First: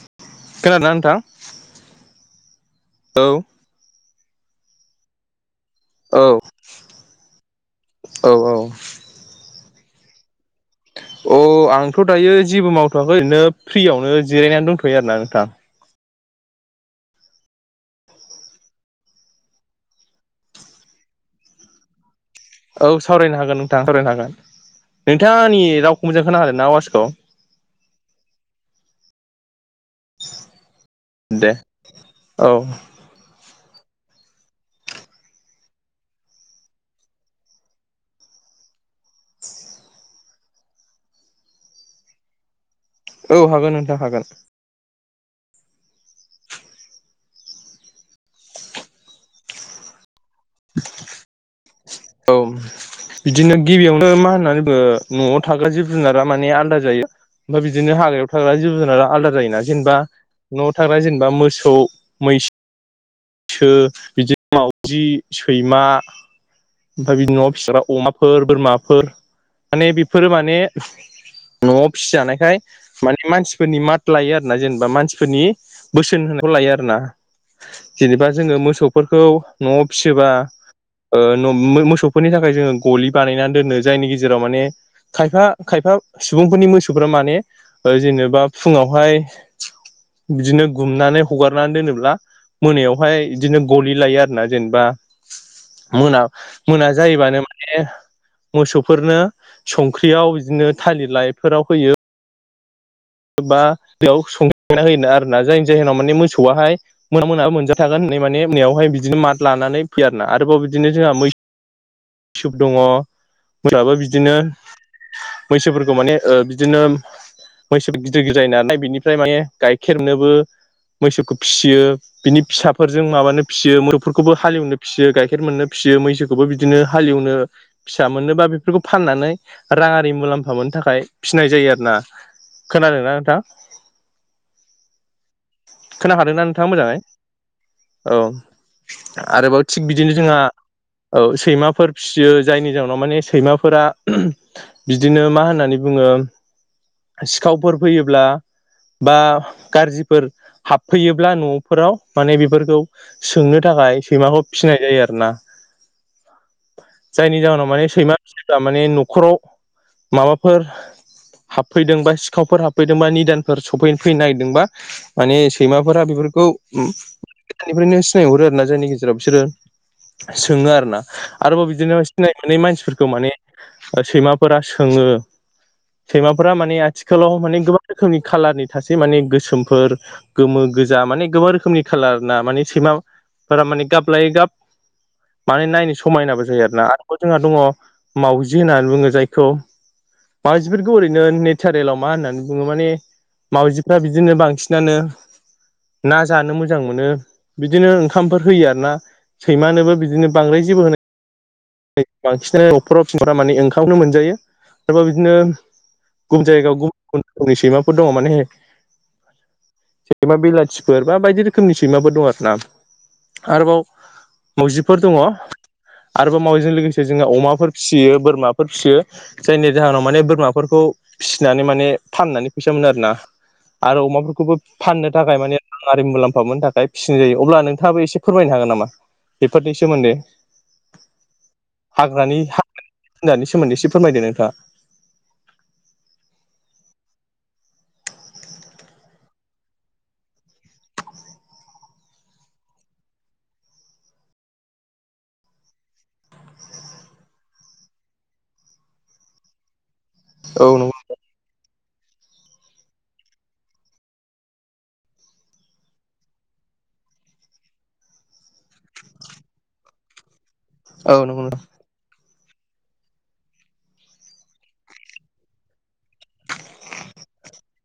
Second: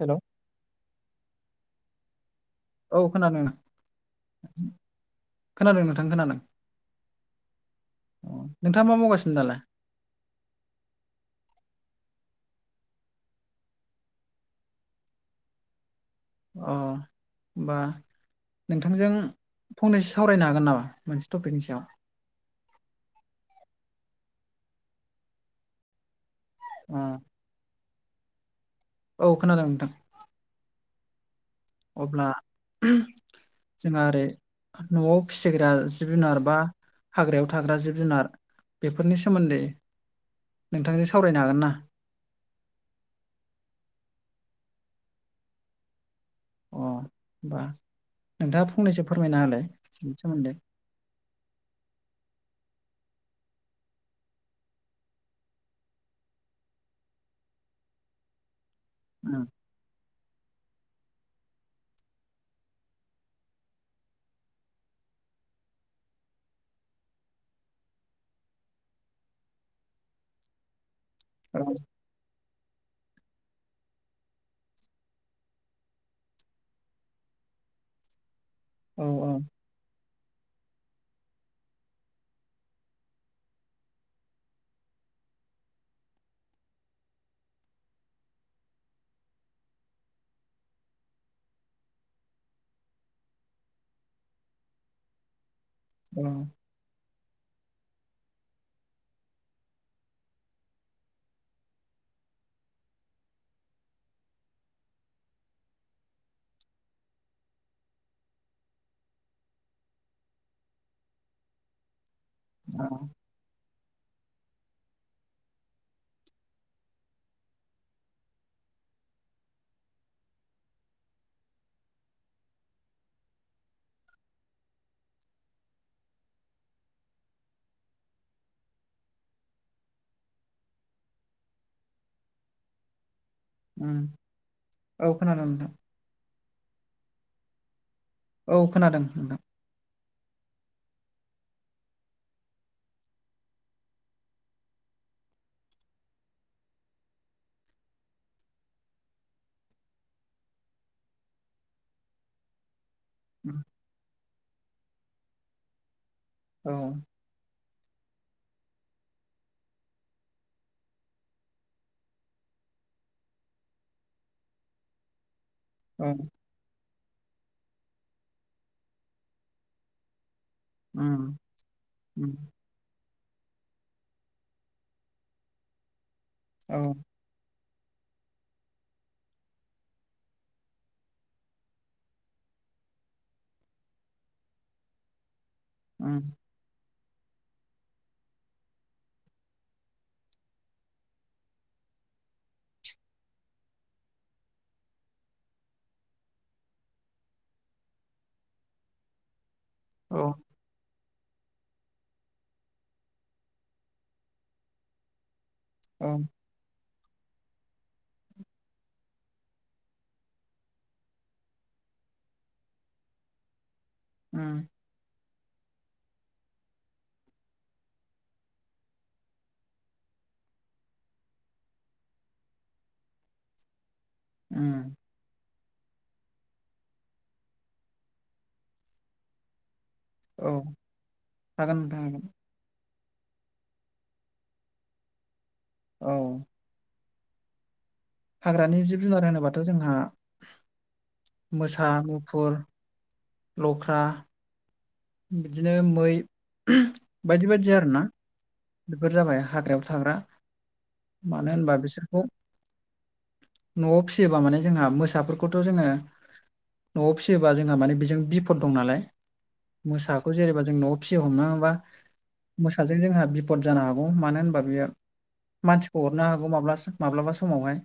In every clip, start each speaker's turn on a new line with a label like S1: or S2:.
S1: हेल'
S2: खोनादों ना नोंथां?
S1: औ खोनादों खोनादों नोंथां
S2: औ
S1: खोनादों। अ
S2: औ
S1: नोंथाङा मा मावगासिनो दालाय?
S2: अ आंथ' दायो जेबो मावथ'वाखै ओरैनो फ्रियावनो जिरायनानै दंथ'यो आरोना नोंथां।
S1: अ ओमबा नोंथांजों फंनैसो सावरायनो हागोन नामा? मोनसे टपिकनि सायाव
S2: औ सावरायनो हागोन नोंथां सावरायनो हागोन। नोंथांनि रावखौ मोजां खोनादों ना?
S1: अ
S2: आवाजखौ।
S1: औ खोनादों नोंथां।
S2: दे।
S1: अब्ला।
S2: औ
S1: जोंहा ओरै न'आव फिसिग्रा जिब जुनार बा हाग्रायाव थाग्रा जिब जुनार बेफोरनि सोमोन्दै नोंथांजों सावरायनो हागोन ना?
S2: औ हागोन नोंथां हागोन।
S1: अ होनोमबा नोंथाङा फंनैसो फोरमायना हालाय बिनि सोमोन्दै।
S2: [unintelligible] औ। बिदिनो गिबियावनो मा होननानै बुङो न'आव थाग्रा जिब जुनारा माने आलादा जायो। ओमफ्राय बिदिनो हागायाव थाग्रा जिब जुनारा। आलादा
S1: उम
S2: जायोना जेनेबा न'आव थाग्रा जेनेबा मोसौ मैसो फैसो बिदिनो मावउजि, सैमा, बिनि न'आव फिसारा अमाफोर, बोरमाफोर, माने बेफोरो माने
S1: औ
S2: न'आव फिसिजानायखाय माने मानसिफोरनि मात लायो आरो ना जेनेबा मानसिफोरनि बोसोन होनायखौ लायो आरोना जेनेबा जोङो
S1: औ
S2: मोसौफोरखौ न'आव फिसिबा मोसौफोरनि थाखाय जोङो गलि बानायनानै दोनो जायनि गेजेराव माने खायफा खायफा सुबुंफोरनि मोसौफ्रा माने जेनेबा फुङावहाय बिदिनो गुमनानै हगारनानै दोनोब्ला मोनायावहाय बिदिनो गलि लायो आरो ना जेनेबा मोना
S1: औ
S2: मोना जायोबानो माने मोसौफोरनो संख्रियाव बिदिनो थालिर लाइफोराव होयो। बा बेयाव संखांना होयोना आरोना जायनि जाहोनाव माने मोसौआहाय मोना मोनाबो मोनजाथागोन होननाय माने नयावहाय बिदिनो मात लानानै फैयार ना आरोबाव बिदिनो जोंहा मै इसप दङ।
S1: औ
S2: फोराबो बिदिनो मैसोफोरखौ माने ओ बिदिनो मैसो गिदिर गिदिर जायो नालाय बिनिफ्राय माने गाइखेरनोबो मैसोखौ फिसियो। बिनि फिसाफोरजों माबानो फिसियो मोसौफोरखौबो हालेवनो फिसियो गाइखेर मोननो फिसियो मैसोखौ बे खौबो बिदिनो हालेवनो फिसा मोननोबा बेफोरखौ फाननानै राङारि मुलाम्फा मोननो थाखाय फिनाय जायो आरो ना। खोनादों ना नोंथां?
S1: औ खोनादों नोंथां।
S2: खोनाहादोंना नोंथाङा मोजाङै औ।
S1: खोनादों नोंथां
S2: आरोबाव थिग बिदिनो जोंहा सैमाफोर फिसियो जायनि जउनाव माने सैमाफोरा बिदिनो मा होननानै बुङो सिखावफोर फैयोब्ला बा गाज्रिफोर हाबफैयोब्ला न'फोराव माने बेफोरखौ सोंनो
S1: उम
S2: थाखाय सैमाखौ फिसिनाय जायो आरो ना।
S1: औ।
S2: जायनि जाहोनाव माने सैमाफिसिब्ला माने न'खराव माबाफोर हाबफैदों बा सि सिखावफोर हाबफैदोंबा निदानफोर सफै फैनो नागिरदोंबा माने सैमाफोरा
S1: औ
S2: बेफोरखौ [unintelligible] निफ्रायनो सिनायहरो आरो ना जायनि गेजेराव बिसोरो सोङो आरो ना
S1: उम
S2: आरोबाव बिदिनो सिनाय
S1: उम
S2: मोनै मानसिफोरखौ माने सैमाफोरा सोङो सैमाफोरा
S1: औ
S2: माने आथिखाल आथिखालाव माने गोबां रोखोमनि खालारफोर थासै माने गोसोमफोर गोमो गोजा माने गोबां रोखोमनि खालार ना माने सैमा फोरा माने गाब लायै गाब माने नायनो
S1: उम
S2: समायनाबो जायो आरोना जोंहा दङ मावजि होननानै बुङो जायखौ माउजिफोरखौ ओरैनो ने सारेलाव मा होननानै बुङो माने मावजिफ्रा बिदिनो बांसिनानो ना जानो मोजां मोनो बिदिनो ओंखामफोर होयो आरोना सैमानोबो
S1: औ
S2: बिदिनो बांद्राय जेबो होनाय बांसिनानो [unintelligible] ओंखामखौनो मोनजायो आरोबा बिदिनो
S1: औ
S2: गुबुन जायगायाव गुबुन गुबुन रोखोमनि सैमाफोर दङ माने सैमा बिलाथिफोर बा बायदि रोखोमनि सैमाफोर दं आरोना आरोबाव
S1: उम
S2: मावजिफोर दङ आरोबाव मावजिजों लोगोसे जोंङो अमाफोर फिसियो बोरमाफोर फिसियो जायनि जाहोनाव माने बोरमाफोरखौ फिसिनानै माने फाननानै फैसा मोनो आरो ना आरो अमाफोरखौबो
S1: उम
S2: फाननो थाखाय माने रांआरि मुलाम्फा मोनो थाखाय फिसिनाय जायो अब्ला नोंथाङाबो एसे फोरमायनो हागोन नामा बेफोरनि सोमोन्दै
S1: औ हागोन नोंथां हागोन
S2: हाग्रानि [unintelligible] नि सोमोन्दै एसे फोरमायदो नोंथाङा
S1: औ हाग्रानि जिब जुनार होनोबाथ' जोंहा मोसा मुफुर लख्रा बिदिनो मै बायदि बायदि आरोना बेफोर जाबाय हाग्रायाव थाग्रा
S2: औ नंगौ
S1: मानो होनबा बिसोरखौ न'आव फिसियोबा माने जोंहा मोसाफोरखौथ' जोङो न'आव फिसियोबा जोंहा माने बेजों बिफद दं नालाय मोसाखौ जेनेबा जों न'आव
S2: औ
S1: फियो
S2: नंगौ
S1: [unintelligible] बा मोसाजों जोंहा बिफद जानो हागौ मानो होनबा बियो मानसिखौ हरनो हागौ माब्ला माब्लाबा समावहाय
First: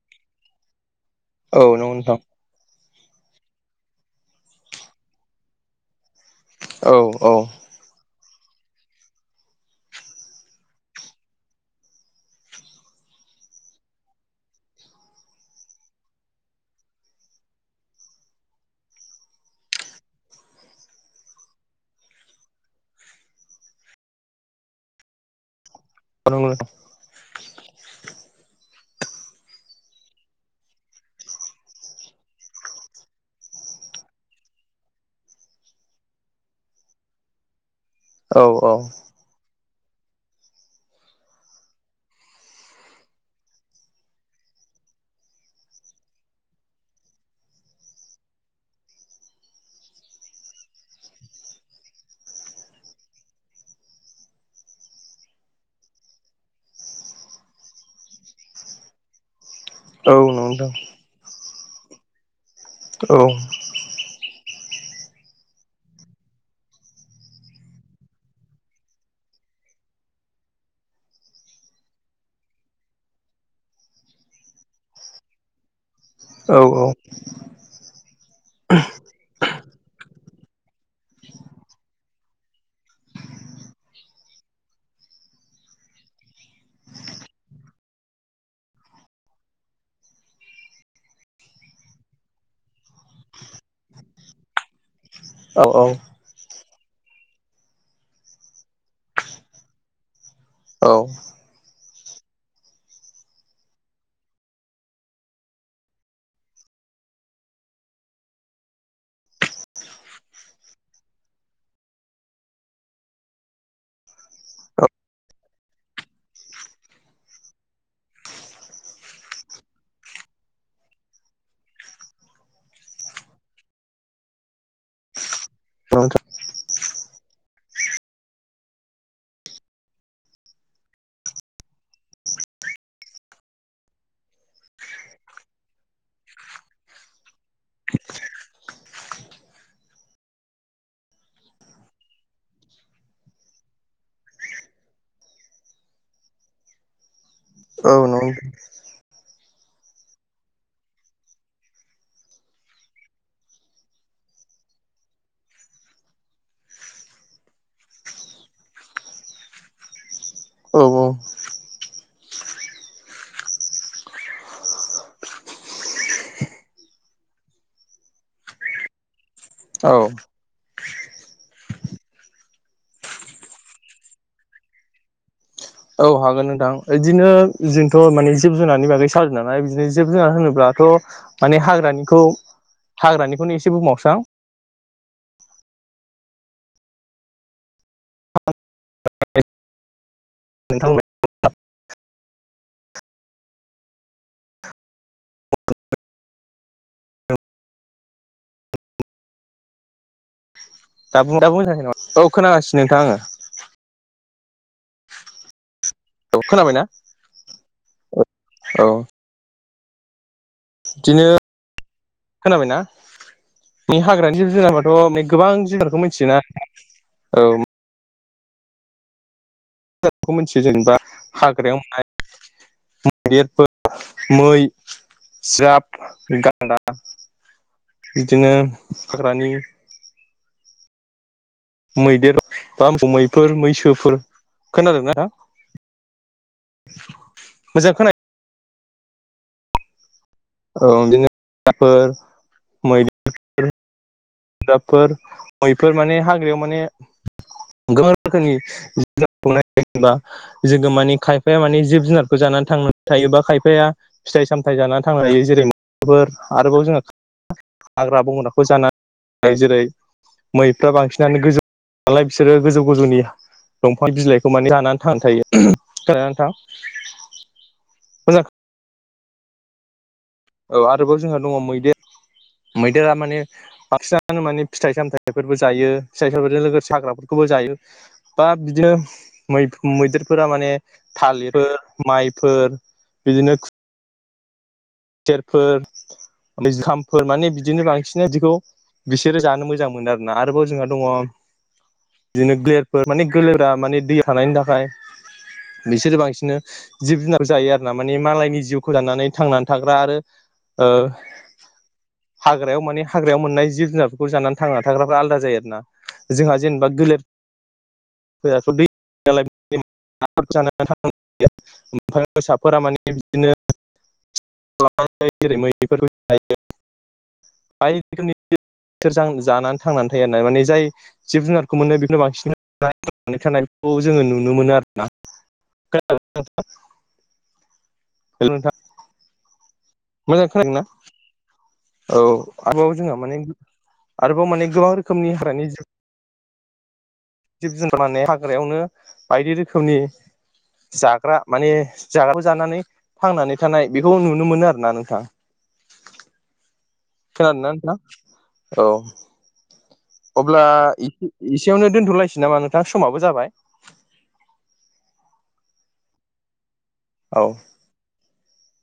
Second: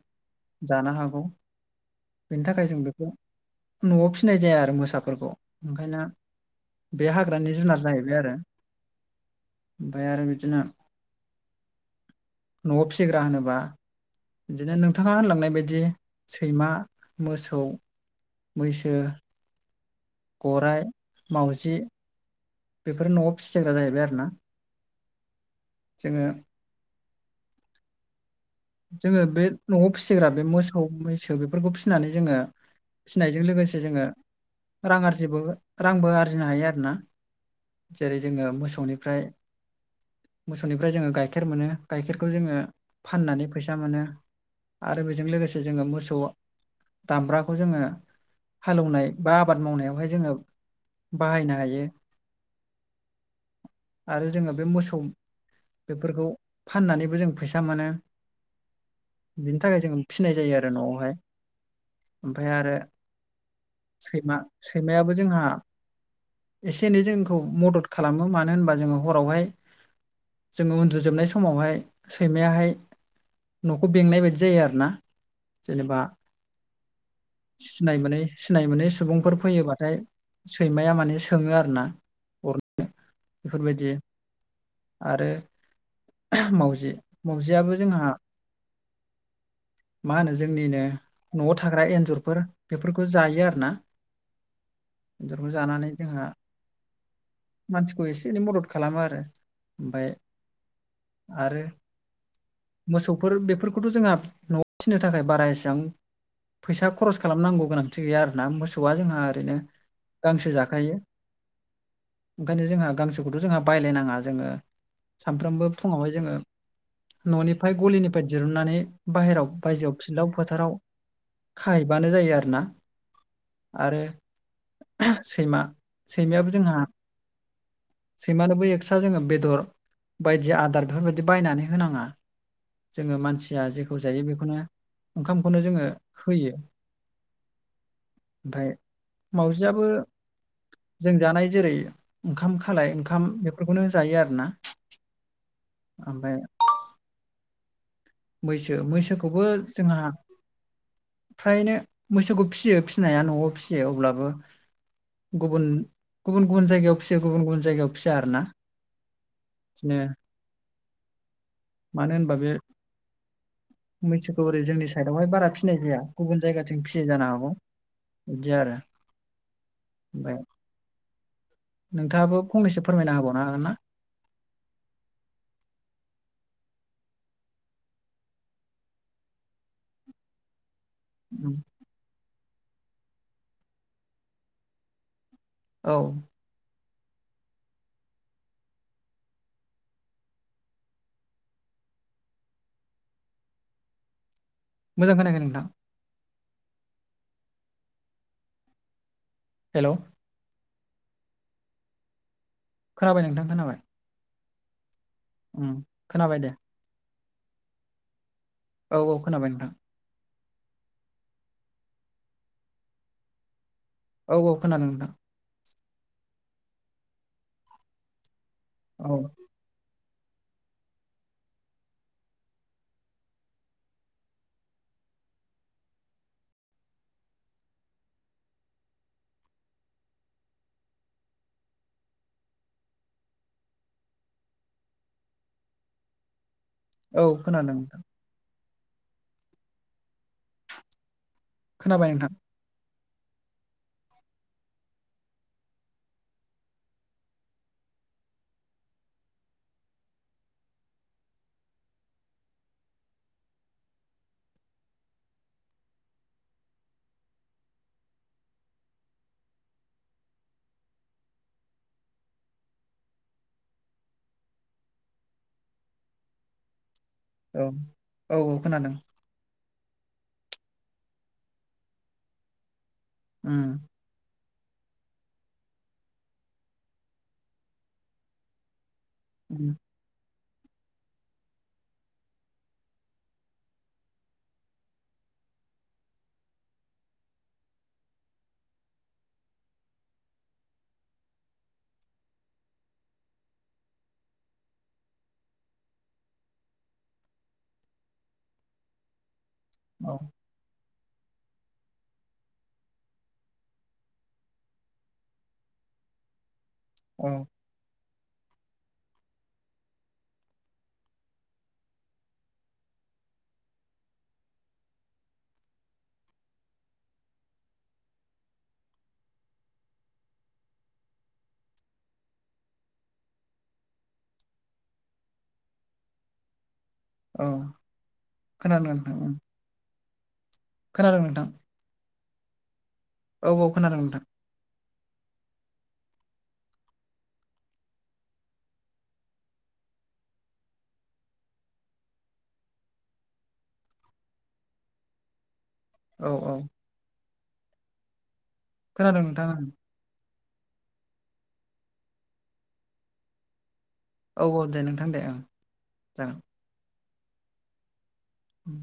S1: जानो हागौ
S2: औ नंगौ नोंथां
S1: बेनि थाखाय जों बेखौ न'आव फिनाय जाया आरो मोसाफोरखौ ओंखायनो बे
S2: औ
S1: हाग्रानि जुनार जाहैबाय आरो ओमफ्राय आरो बि बिदिनो न'आव फिसिग्रा होनोबा बिदिनो नोंथाङा होनलांनाय बायदि सैमा मोसौ मैसो गराय मावजि बेफोर न'आव फिसिग्रा जाहैबाय आरो ना जोङो
S2: [unintelligible]
S1: जोङो बे न'आव फिसिग्रा बे मोसौ मैसो बेफोरखौ फिसिनानै जोङो फिनायजों लोगोसे जोङो रां आरजिबो रांबो आरजिनो हायो आरोना जेरै
S2: नोंथां
S1: जोङो
S2: औ औ
S1: मोसौनिफ्राय मोसौनिफ्राय जोङो गाइखेर मोनो गाइखेरखौ जोङो फाननानै फैसा मोनो आरो बेजों लोगोसे जोङो मोसौ दामब्राखौ जोङो हालेवनाय बा आबाद मावनायावहाय जोङो बाहायनो हायो आरो जोङो बे मोसौ बेफोरखौ फाननानैबो जों फैसा मोनो बिनि थाखाय जों
S2: नंगौ नोंथां औ
S1: फिनाय
S2: नंगौ
S1: जायो आरो
S2: नोंथां
S1: न'आवहाय ओमफ्राय आरो
S2: औ
S1: सैमा सैमायाबो जोंहा एसे एनै जोंखौ मदद खालामो मानो होनबा जोङो हरावहाय जोङो उन्दुजोबनाय समावहाय सैमायाहाय न'खौ बेंनाय बायदि जायो आरोना जेनेबा
S2: औ औ
S1: सिनायमोनै सिनाय मोनै सुबुंफोर फैयोबाथाय सैमाया माने सोङो आरो ना रनो [unintelligible] बेफोरबायदि आरो मावजि मावजियाबो जोंहा मा होनो जोंनिनो न'आव थाग्रा एन्जरफोर बेफोरखौ जायो आरो ना [unintelligible] जरखौ
S2: औ औ
S1: जानानै जोंहा मानसिखौ एसे एनै मदद खालामो आरो ओमफ्राय
S2: औ
S1: आरो मोसौ फोर बेफोरखौथ' जोंहा न'आव फिसिनो थाखाय बारा एसेबां फैसा खरस खालामनांगौ गोनांथि गैया आरोना मोसौआ जोंहा ओरैनो गांसो जाखायो ओंखायनो जोंहा गांसोखौथ' जोंहा बायलायनाङा जोङो
S2: औ
S1: सानफ्रोमबो फुङावहाय जोङो न'निफ्राय गलिनिफ्राय बे दिरुननानै बाहेराव बायजोआव फिलाव फोथाराव खाहैबानो जायो आरोना आरो सैमा
S2: नोंथां
S1: सैमायाबो जोंहा सैमानोबो एक्सट्रा जोङो बेदर बायदि आदार बेफोरबायदि बायनानै होनाङा जोङो मानसिया जेखौ जायो बेखौनो ओंखामखौनो जोङो होयो ओमफ्राय मावजिआबो जों जानाय जेरै ओंखाम खालाय ओंखाम बेफोरखौनो जायो आरोना ओमफ्राय [unintelligible]
S2: औ नो [unintelligible]
S1: मैसो मैसोखौबो जोंहा फ्रायनो मोसौखौ फिसियो फिसिनाया न'आव फिसियो अब्लाबो गुबुन गुबुन गुबुन जायगायाव फिसियो गुबुन गुबुन जायगायाव फिसिया आरो ना [unintelligible]
S2: औ
S1: मानो होनबा बे मैसोखौ ओरै जोंनि साइडआवहाय बारा फिसिनाय जाया गुबुन जायगाथिं फिसियो जानो हागौ इदि आरो
S2: औ
S1: ओमफ्राय नोंथाङाबो फंनैसो फोरमायना होबावनो हागोन ना
S2: औ हागोन नोंथां बिदिनो जोंथ' माने जिब जुनारनि बागै सावरायदो नालाय बिदिनो जिब जुनार होनोब्लाथ' माने
S1: उम,
S2: हाग्रानिखौ हाग्रानिखौनो एसे बुंबावनोसै आं
S1: औ
S2: [unintelligible]
S1: मोजां खोनायाखै नोंथां हेल'
S2: दाबो मोजां खोनायाखै नामा [unintelligible] ओ खोनागासिनो
S1: खोनाबाय नोंथां खोनाबाय ओम
S2: औ
S1: खोनाबाय दे
S2: खोनाबायना
S1: औ औ खोनाबाय नोंथां
S2: बिदिनो खोनाबायना
S1: औ
S2: हाग्रानि जिब
S1: खोनादों नोंथां
S2: जुनाराथ [unintelligible] गोबां जुनारखौ मिथियोना औ
S1: औ
S2: मिथियो जेनेबा हाग्रायाव [unintelligible] [unintelligible] मैदेरफोर मै जाब गान्दा बिदिनो हाग्रानि मैदेर बा मैफोर मैसोफोर खोनादोंना हा?
S1: औ खोनादों।
S2: मोजां खोना औ बिदिनो
S1: खोनाबाय नोंथां
S2: [unintelligible] दाबफोर मैफोर माने हाग्रायाव माने गोबां रोखोमनिबा जोङो मानि खायफाया मानि जिब-जुनारखौ जानानै थांनानै थायोबा खायफाया। फिथाइ सामथायाइ जानानै थांनो हायो जेरै मफोर आरोबाव जोंहा हाग्रा बंग्राखौ जानानै। फ्राय जेरै मैफ्रा बांसिनानो गोजौ नालाय बिसोरो गोजौ गोजौनि दंफां-बिलाइखौ माने लानानै थां थायो खानानै नोथां।
S1: औ औ औ खोनादों।
S2: औ आरोबाव जोंहा दङ मैदेर मैदेरा माने
S1: उम
S2: बांसिन माने फिथाइ-सामथायफोरबो जायो फिथाइ सामाइजों लोगोसे हाग्राफोरखौबो जायो। दा बिदिनो मै
S1: उम
S2: मैदेरफोरा माने थालिरफोर माइफोर बिदिनो। गेरफोर ओ जुखामफोर माने बिदिनो बांसिनो बिखौ बिसोरो जानो मोजां मोनो आरोना आरोबाव जोंहा दङ। बिदिनो गोलेरफोर माने गोलेरा माने दै थानायनि थाखाय। बिसोरो बांसिन जिब जुनार जायो आरो ना माने मालायनि जिउखौ दानानै थांनानै। थाग्रा
S1: औ
S2: आरो ओ हाग्रायाव माने हाग्रायाव मोननाय जिब जुनारफोरखौ जानानै थांना थाग्राफ्रा आलादा जायो आरो ना। जोंहा जेनेबा गोलेर
S1: औ
S2: [unintelligible] [unintelligible] माने बिदिनो जेरै मैफोर गेजेरजों जानानै थांनानै थायो ना माने जाय जिब जुनारखौ मोनो बेखौनो बांसिननानै थानायखौ जोङो नुनो मोनो आरोना। [unintelligible]
S1: ओ
S2: हेल'
S1: खोनादों ना नोंथां?
S2: मोजां खोनादों ना?
S1: मोन दा
S2: औ आरोबाव जोंहा माने
S1: औ खोनादों नोंथां
S2: आरोबाव माने गोबां रोखोमनि हागानि ज जिब-जुनार माने हाग्रायावनो बायदि रोखोमनि जाग्रा माने जाग्रााबो जानानै थांनानै थानाय बेखौ नुनो मोनो आरो ना नोंथां।
S1: औ औ।
S2: खोनादोंना नोंथाङा?
S1: खोनादों नोंथाङा?
S2: अब्ला एसेयावनो दोनथ'लायसै नामा नोंथां समाबो जाबाय।
S1: औ औ दे नोंथां दे ओ जागोन।
S2: औ।
S1: उम।